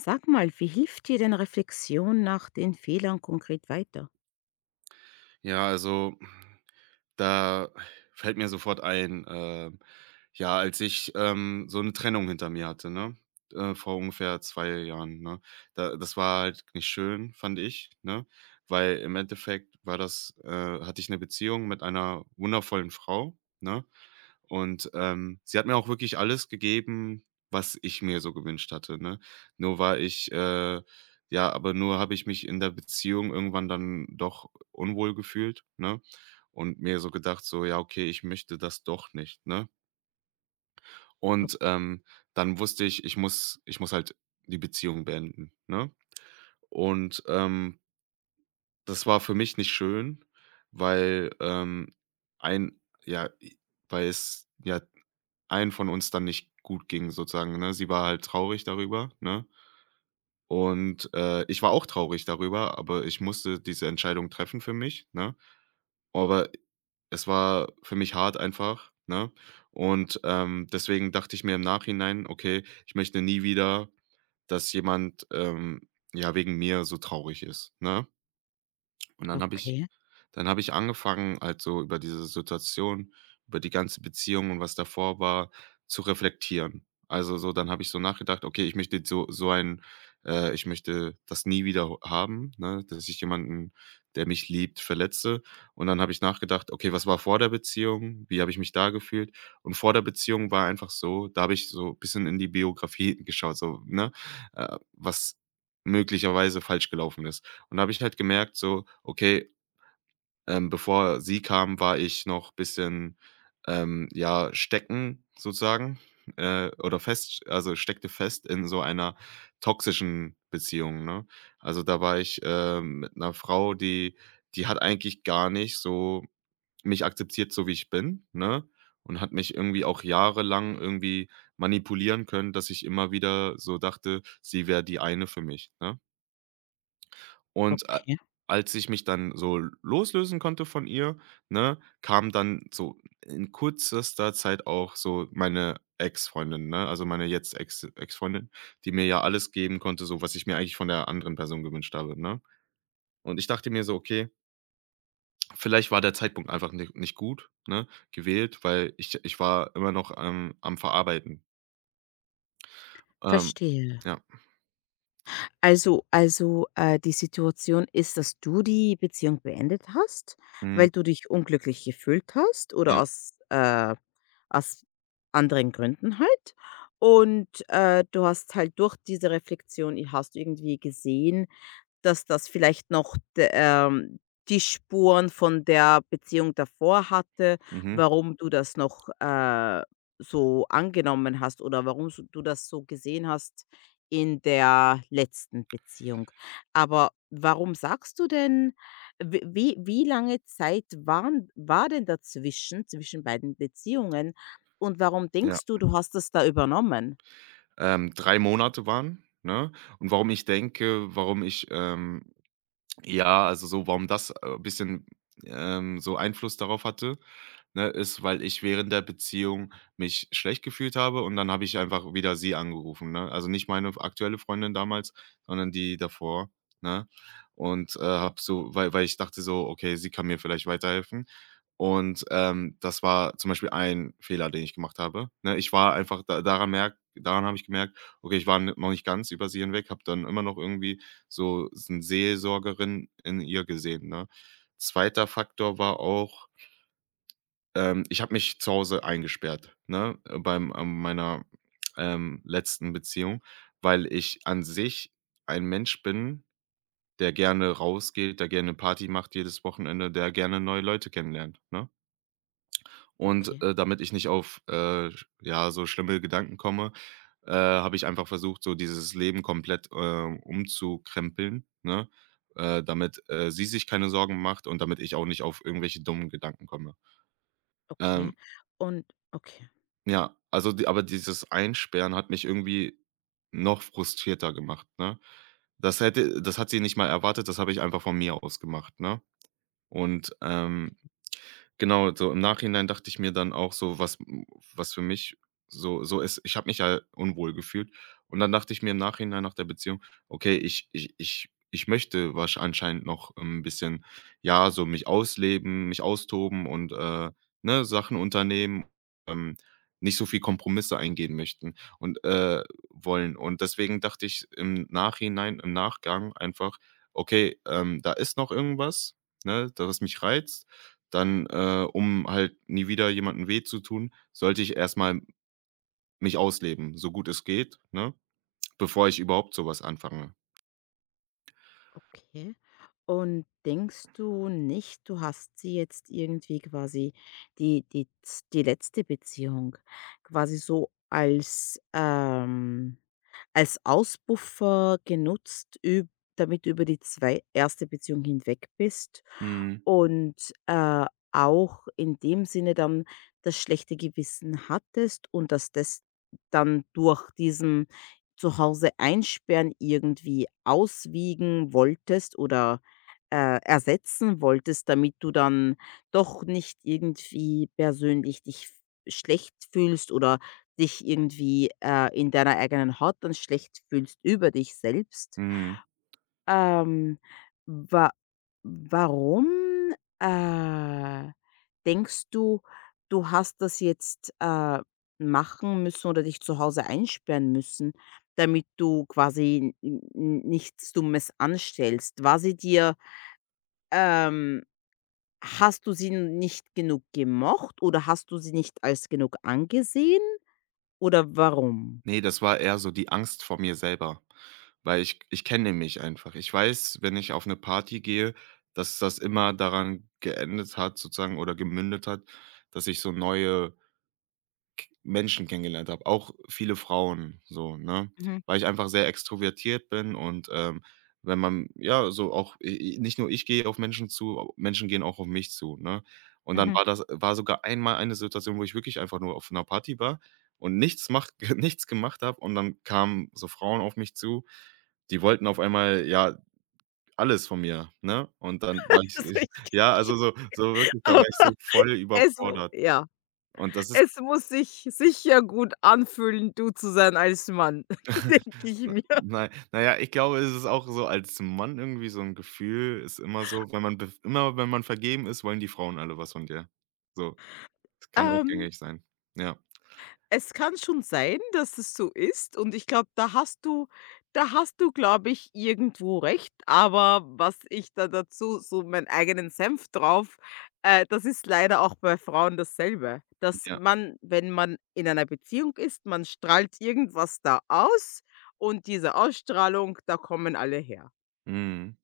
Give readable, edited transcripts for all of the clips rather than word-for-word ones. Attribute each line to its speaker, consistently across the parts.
Speaker 1: Sag mal, wie hilft dir denn Reflexion nach den Fehlern konkret weiter?
Speaker 2: Ja, also da fällt mir sofort ein, ja, als ich, so eine Trennung hinter mir hatte, ne, vor ungefähr 2 Jahren, ne? Da das war halt nicht schön, fand ich, ne? Weil im Endeffekt war das, hatte ich eine Beziehung mit einer wundervollen Frau, ne? Und, sie hat mir auch wirklich alles gegeben, was ich mir so gewünscht hatte, ne? Nur war ich, ja, aber nur habe ich mich in der Beziehung irgendwann dann doch unwohl gefühlt, ne? Und mir so gedacht, so: „Ja, okay, ich möchte das doch nicht“, ne?
Speaker 1: O
Speaker 2: Und, dann wusste ich, ich muss halt die Beziehung beenden, ne? Und, das war für mich nicht schön, weil, ein ja, i weil es ja einen von uns dann nicht gut ging sozusagen, ne? Sie war halt traurig darüber, ne? Und, ich war auch traurig darüber, aber ich musste diese Entscheidung treffen für mich, ne? Aber es war für mich hart einfach, ne? Und, deswegen dachte ich mir im Nachhinein: „Okay, ich möchte nie wieder, dass jemand, ja, wegen mir so traurig ist“, ne? Und dann habe ich
Speaker 1: okay,
Speaker 2: dann habe ich angefangen, halt so über diese Situation, über die ganze Beziehung und was davor war, zu reflektieren. Also so, dann habe ich so nachgedacht, okay, ich möchte so, ich möchte das nie wieder haben, ne? Dass ich jemanden, der mich liebt, verletze. Und dann habe ich nachgedacht, okay, was war vor der Beziehung? Wie habe ich mich da gefühlt? Und vor der Beziehung war einfach so, da habe ich so ein bisschen in die Biografie geschaut, so, ne, was möglicherweise falsch gelaufen ist. Und da habe ich halt gemerkt, so, okay, bevor sie kam, war ich noch bisschen, ja, stecken sozusagen, oder fest, also, steckte fest in so einer toxischen Beziehung, ne? Also, da war ich, mit einer Frau, die hat eigentlich gar nicht so mich akzeptiert, so wie ich bin, ne? Und hat mich irgendwie auch jahrelang irgendwie manipulieren können, dass ich immer wieder so dachte, sie wäre die eine für mich, ne? Und a
Speaker 1: okay.
Speaker 2: Als ich mich dann so loslösen konnte von ihr, ne, kam dann so in kürzester Zeit auch so meine Ex-Freundin, ne? Also, meine jetzt Ex Ex-Freundin, die mir ja alles geben konnte, so was ich mir eigentlich von der anderen Person gewünscht habe, ne? Und ich dachte mir so: „Okay, vielleicht war der Zeitpunkt einfach ni nicht gut, ne, gewählt, weil ich war immer noch, am Verarbeiten.“ Ähm,
Speaker 1: Verstehe.
Speaker 2: ja.
Speaker 1: Also, die Situation ist, dass du die Beziehung beendet hast,
Speaker 2: Mhm.
Speaker 1: weil du dich unglücklich gefühlt hast oder
Speaker 2: Ja.
Speaker 1: aus anderen Gründen halt. Und, du hast halt durch diese Reflexion i hast du irgendwie gesehen, dass das vielleicht noch d die Spuren von der Beziehung davor hatte,
Speaker 2: Mhm.
Speaker 1: warum du das noch, so angenommen hast oder warum so du das so gesehen hast in der letzten Beziehung. Aber warum sagst du denn w wie wie lange Zeit war denn dazwischen zwischen beiden Beziehungen, und warum
Speaker 2: Ja.
Speaker 1: denkst du, du hast es da übernommen?
Speaker 2: 3 Monate waren, ne? Und warum ich, ja, also so, warum das, ein bisschen, so Einfluss darauf hatte, ne, ist, weil ich während der Beziehung mich schlecht gefühlt habe und dann habe ich einfach wieder sie angerufen, ne? Also nicht meine aktuelle Freundin damals, sondern die davor, ne? Und, habe so weil ich dachte so: „Okay, sie kann mir vielleicht weiterhelfen.“ Und, das war zum Beispiel ein Fehler, den ich gemacht habe, ne? Ich war einfach daran habe ich gemerkt, okay, ich war n noch nicht ganz über sie hinweg, habe dann immer noch irgendwie so eine Seelsorgerin in ihr gesehen, ne? Zweiter Faktor war auch, ich habe mich zu Hause eingesperrt, ne, beim meiner, letzten Beziehung, weil ich an sich ein Mensch bin, der gerne rausgeht, der gerne Party macht jedes Wochenende, der gerne neue Leute kennenlernt, ne? Und,
Speaker 1: Okay,
Speaker 2: damit ich nicht auf, sch ja, so schlimme Gedanken komme, habe ich einfach versucht, so dieses Leben komplett, umzukrempeln, ne, damit, sie sich keine Sorgen macht und damit ich auch nicht auf irgendwelche dummen Gedanken komme. Ähm,
Speaker 1: okay. Und okay.
Speaker 2: ja, also d aber dieses Einsperren hat mich irgendwie noch frustrierter gemacht, ne? Das hat sie nicht mal erwartet, das habe ich einfach von mir aus gemacht, ne? Und, ähm Genau, so im Nachhinein dachte ich mir dann auch so, was für mich so so ist, ich habe mich ja unwohl gefühlt und dann dachte ich mir im Nachhinein nach der Beziehung: „Okay, ich möchte wahrsch anscheinend noch ein bisschen, ja, so mich ausleben, mich austoben und, ne, Sachen unternehmen, ähm, nicht so viel Kompromisse eingehen möchten und wollen.“ Und deswegen dachte ich im Nachhinein im Nachgang einfach: „Okay, da ist noch irgendwas, ne, da was mich reizt dann, um halt nie wieder jemandem weh zu tun, sollte ich erstmal mich ausleben, so gut es geht, ne, bevor ich überhaupt sowas anfange.
Speaker 1: Okay. Und denkst du nicht, du hast sie jetzt irgendwie quasi die letzte Beziehung quasi so als, als Auspuffer genutzt, üb damit du über die zwei erste Beziehung hinweg bist?
Speaker 2: Mhm,
Speaker 1: Und, äh, auch in dem Sinne dann das schlechte Gewissen hattest und dass das dann durch diesen Zuhause-Einsperren irgendwie auswiegen wolltest oder, ersetzen wolltest, damit du dann doch nicht irgendwie persönlich dich schlecht fühlst oder dich irgendwie, in deiner eigenen Haut dann schlecht fühlst über dich selbst?
Speaker 2: mhm.
Speaker 1: Ähm, wa warum, denkst du, du hast das jetzt, machen müssen oder dich zu Hause einsperren müssen, damit du quasi n n nichts Dummes anstellst? War sie dir ähm, hast du sie nicht genug gemocht oder hast du sie nicht als genug angesehen oder warum?
Speaker 2: Ne, das war eher so die Angst vor mir selber, weil ich kenne mich einfach. Ich weiß, wenn ich auf 'ne Party gehe, dass das immer daran geendet hat sozusagen oder gemündet hat, dass ich so neue Menschen kennengelernt habe, auch viele Frauen so, ne?
Speaker 1: Mhm,
Speaker 2: Weil ich einfach sehr extrovertiert bin und, wenn man ja, so auch i i nicht nur ich gehe auf Menschen zu, Menschen gehen auch auf mich zu, ne? Und dann
Speaker 1: mhm.
Speaker 2: war das war sogar einmal eine Situation, wo ich wirklich einfach nur auf einer Party war und nichts macht nichts gemacht habe und dann kamen so Frauen auf mich zu, die wollten auf einmal, ja, alles von mir, ne? Und dann war ich
Speaker 1: Also, ich
Speaker 2: ja, also so so wirklich, da war ich so voll
Speaker 1: es w
Speaker 2: überfordert
Speaker 1: ja.
Speaker 2: und das
Speaker 1: Es
Speaker 2: ist
Speaker 1: muss sich sicher gut anfühlen, du zu sein als Mann, denke ich
Speaker 2: N
Speaker 1: mir.
Speaker 2: nei na ja, ich glaube, es ist auch so als Mann irgendwie so ein Gefühl ist immer so, wenn man bef immer wenn man vergeben ist, wollen die Frauen alle was von dir. So, das kann auch
Speaker 1: Ähm,
Speaker 2: gängig sein. Ja,
Speaker 1: es kann schon sein, dass es so ist, und ich glaube, da hast du, glaube ich, irgendwo recht, aber was ich da dazu so meinen eigenen Senf drauf, das ist leider auch bei Frauen dasselbe, dass
Speaker 2: ja.
Speaker 1: man, wenn man in einer Beziehung ist, man strahlt irgendwas da aus, und diese Ausstrahlung, da kommen alle her.
Speaker 2: Mhm.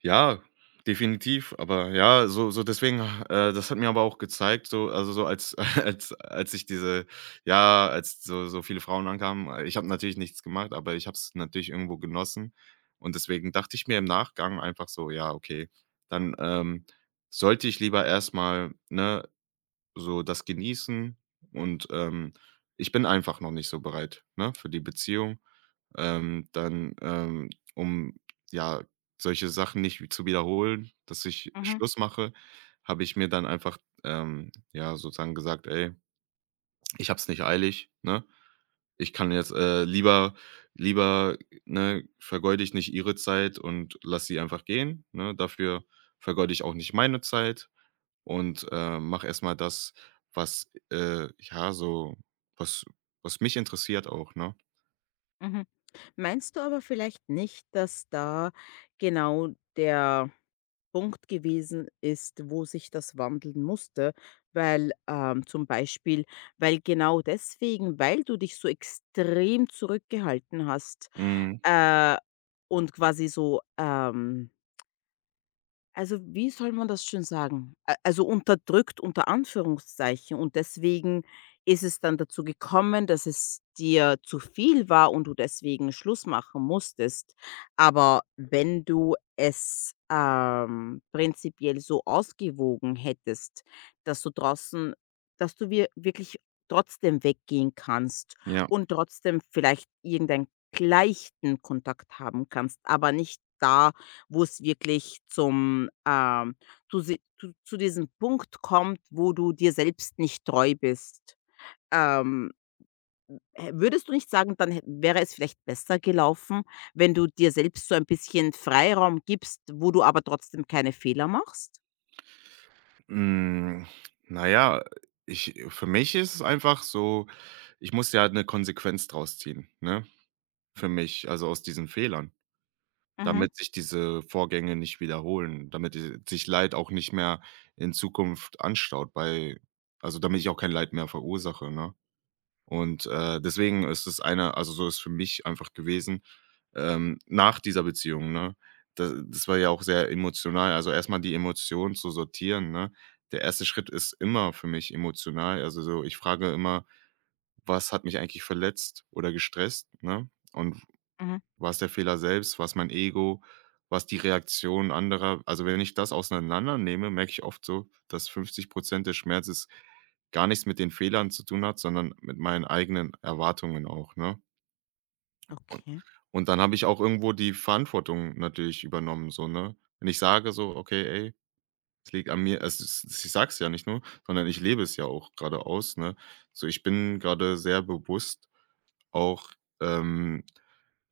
Speaker 2: Ja, definitiv. Aber ja, so so deswegen das hat mir aber auch gezeigt, so also, so als als ich diese ja, als so so viele Frauen ankamen, ich habe natürlich nichts gemacht, aber ich habe es natürlich irgendwo genossen. Und deswegen dachte ich mir im Nachgang einfach so: „Ja, okay, dann, sollte ich lieber erstmal ne, so das genießen und, ich bin einfach noch nicht so bereit, ne, für die Beziehung.“ dann, um, ja, solche Sachen nicht wie zu wiederholen, dass ich
Speaker 1: Mhm,
Speaker 2: Schluss mache, habe ich mir dann einfach, ja, sozusagen gesagt: „Ey, ich habe es nicht eilig, ne? Ich kann jetzt, lieber lieber, ne, vergeude ich nicht ihre Zeit und lass sie einfach gehen, ne? Dafür vergeude ich auch nicht meine Zeit und, mache erst mal das, was, ja, so was was mich interessiert auch“, ne?
Speaker 1: mhm. Meinst du aber vielleicht nicht, dass da genau der Punkt gewesen ist, wo sich das wandeln musste? Weil zum Beispiel, weil genau deswegen, weil du dich so extrem zurückgehalten hast,
Speaker 2: Mhm,
Speaker 1: äh, und quasi so also, wie soll man das schon sagen? A Also, unterdrückt unter Anführungszeichen, und deswegen ist es dann dazu gekommen, dass es dir zu viel war und du deswegen Schluss machen musstest. Aber wenn du es, prinzipiell so ausgewogen hättest, dass du draußen, dass du wir wirklich trotzdem weggehen kannst
Speaker 2: ja.
Speaker 1: und trotzdem vielleicht irgendeinen leichten Kontakt haben kannst, aber nicht da, wo es wirklich zu si zu diesem Punkt kommt, wo du dir selbst nicht treu bist. Ähm, hä würdest du nicht sagen, dann hä wäre es vielleicht besser gelaufen, wenn du dir selbst so ein bisschen Freiraum gibst, wo du aber trotzdem keine Fehler machst?
Speaker 2: Hm, na ja, ich für mich ist es einfach so, ich muss ja halt eine Konsequenz draus ziehen, ne? Für mich, also, aus diesen Fehlern,
Speaker 1: Mhm,
Speaker 2: damit sich diese Vorgänge nicht wiederholen, damit die sich Leid auch nicht mehr in Zukunft anstaut bei, also, damit ich auch kein Leid mehr verursache, ne? Und, deswegen ist es eine, also, so ist für mich einfach gewesen nach dieser Beziehung, ne? Da das war ja auch sehr emotional. Also, erstmal die Emotionen zu sortieren, ne? Der erste Schritt ist immer für mich emotional. Also, so ich frage immer: „Was hat mich eigentlich verletzt oder gestresst“, ne? Und
Speaker 1: mhm.
Speaker 2: war's der Fehler selbst? War's mein Ego? War's die Reaktion anderer? Also, wenn ich das auseinandernehme, merke ich oft so, dass 50 des Schmerzes gar nichts mit den Fehlern zu tun hat, sondern mit meinen eigenen Erwartungen auch, ne?
Speaker 1: Okay,
Speaker 2: Und dann habe ich auch irgendwo die Verantwortung natürlich übernommen, so, ne? Wenn ich sage so: „Okay, ey, es liegt an mir“, es ist, ich sag's ja nicht nur, sondern ich lebe es ja auch gerade aus, ne? So, ich bin gerade sehr bewusst auch, ähm,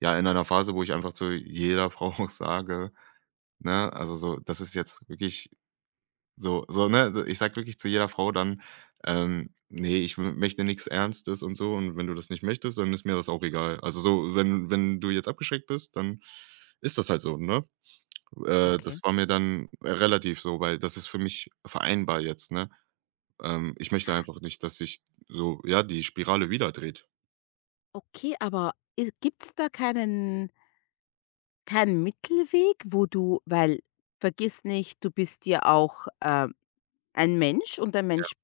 Speaker 2: ja, in einer Phase, wo ich einfach zu jeder Frau auch sage, ne, also so: „Das ist jetzt wirklich“ so so, ne? Ich sag wirklich zu jeder Frau dann, „Ne, ich m möchte nichts Ernstes und so und wenn du das nicht möchtest, dann ist mir das auch egal.“ Also, so, wenn du jetzt abgeschreckt bist, dann ist das halt so, ne? Das
Speaker 1: okay.
Speaker 2: war mir dann relativ so, weil das ist für mich vereinbar jetzt, ne? Ich möchte einfach nicht, dass sich so, ja, die Spirale wieder dreht.
Speaker 1: Okay, aber gibt es da keinen Mittelweg, wo du, weil vergiss nicht, du bist ja auch, ein Mensch, und ein Mensch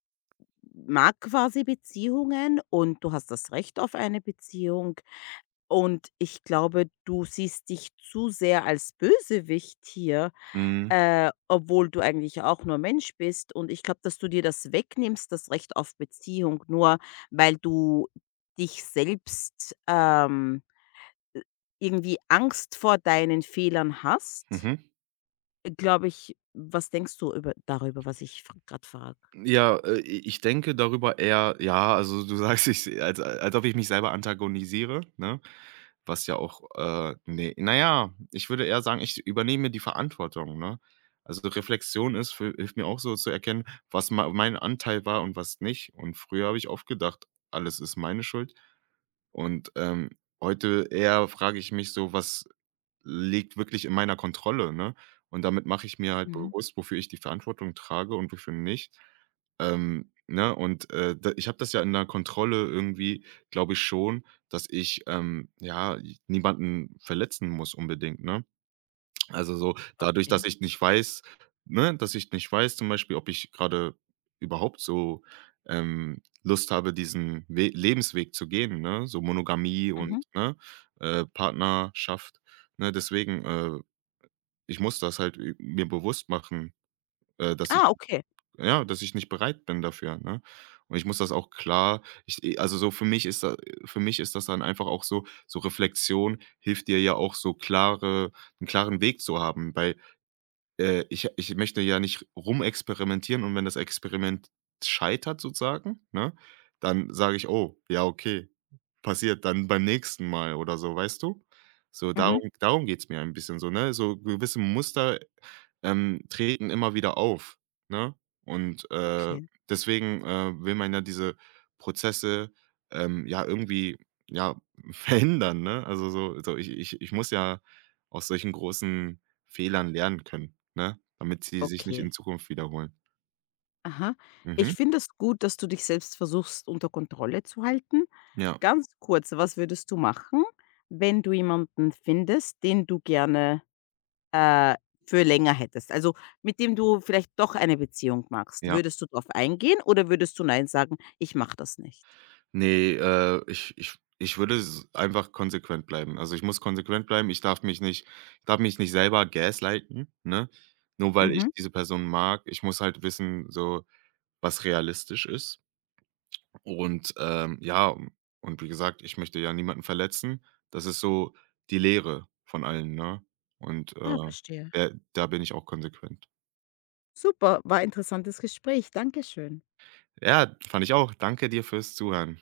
Speaker 1: mag quasi Beziehungen und du hast das Recht auf eine Beziehung. Und ich glaube, du siehst dich zu sehr als Bösewicht hier,
Speaker 2: Mhm.
Speaker 1: obwohl du eigentlich auch nur Mensch bist. Und ich glaube, dass du dir das wegnimmst, das Recht auf Beziehung, nur weil du dich selbst, irgendwie Angst vor deinen Fehlern hast.
Speaker 2: Mhm.
Speaker 1: Glaube ich. Was denkst du über, darüber, was ich gerade frage?
Speaker 2: Ja, i ich denke darüber eher ja, also du sagst, ich sehe als als ob ich mich selber antagonisiere, ne? Was ja auch, ne, naja, ich würde eher sagen, ich übernehme die Verantwortung, ne? Also Reflexion ist für hilft mir auch so zu erkennen, was mein Anteil war und was nicht. Und früher habe ich oft gedacht, alles ist meine Schuld. Und, heute eher frage ich mich so: „Was liegt wirklich in meiner Kontrolle“, ne? Und damit mache ich mir halt
Speaker 1: Mhm.
Speaker 2: bewusst, wofür ich die Verantwortung trage und wofür nicht. Ne, und, d Ich habe das ja in der Kontrolle irgendwie, glaube ich schon, dass ich, ja, niemanden verletzen muss unbedingt, ne? Also, so dadurch, dass
Speaker 1: Okay.
Speaker 2: ich nicht weiß ne, dass ich nicht weiß zum Beispiel, ob ich gerade überhaupt so, Lust habe, diesen We Lebensweg zu gehen, ne, so Monogamie und,
Speaker 1: Mhm.
Speaker 2: ne, Partnerschaft, ne? Deswegen, ich muss das halt ü mir bewusst machen, dass ich
Speaker 1: Ah, okay.
Speaker 2: ja, dass ich nicht bereit bin dafür, ne? Und ich muss das auch klar ich e also, so für mich ist das dann einfach auch so so Reflexion hilft dir ja auch so klare einen klaren Weg zu haben, bei ich möchte ja nicht rumexperimentieren und wenn das Experiment scheitert sozusagen, ne, dann sage ich: „Oh, ja, okay, passiert, dann beim nächsten Mal“ oder so, weißt du? So,
Speaker 1: Mhm.
Speaker 2: darum geht's mir ein bisschen so, ne? So gewisse Muster treten immer wieder auf, ne? Und,
Speaker 1: Okay.
Speaker 2: deswegen, will man ja diese Prozesse, ja, irgendwie, ja, verhindern, ne? Also, so so ich muss ja aus solchen großen Fehlern lernen können, ne, damit sie sich nicht in
Speaker 1: Okay,
Speaker 2: Zukunft wiederholen.
Speaker 1: aha.
Speaker 2: Mhm.
Speaker 1: Ich finde es gut, dass du dich selbst versuchst, unter Kontrolle zu halten.
Speaker 2: Ja,
Speaker 1: Ganz kurz, was würdest du machen, wenn du jemanden findest, den du gerne, äh, für länger hättest? Also, mit dem du vielleicht doch eine Beziehung machst.
Speaker 2: ja.
Speaker 1: Würdest du darauf eingehen oder würdest du nein sagen: „Ich mache das nicht?“
Speaker 2: Nee, ich würde s einfach konsequent bleiben. Also, ich muss konsequent bleiben. Ich darf mich nicht selber gaslighten, ne? Nur weil ich
Speaker 1: Mhm.
Speaker 2: diese Person mag. Ich muss halt wissen, so, was realistisch ist. Und, und wie gesagt, ich möchte ja niemanden verletzen. Das ist so die Lehre von allen, ne? Und,
Speaker 1: Ah, verstehe.
Speaker 2: da bin ich auch konsequent.
Speaker 1: Super, war ein interessantes Gespräch. Dankeschön.
Speaker 2: Ja, fand ich auch. Danke dir fürs Zuhören.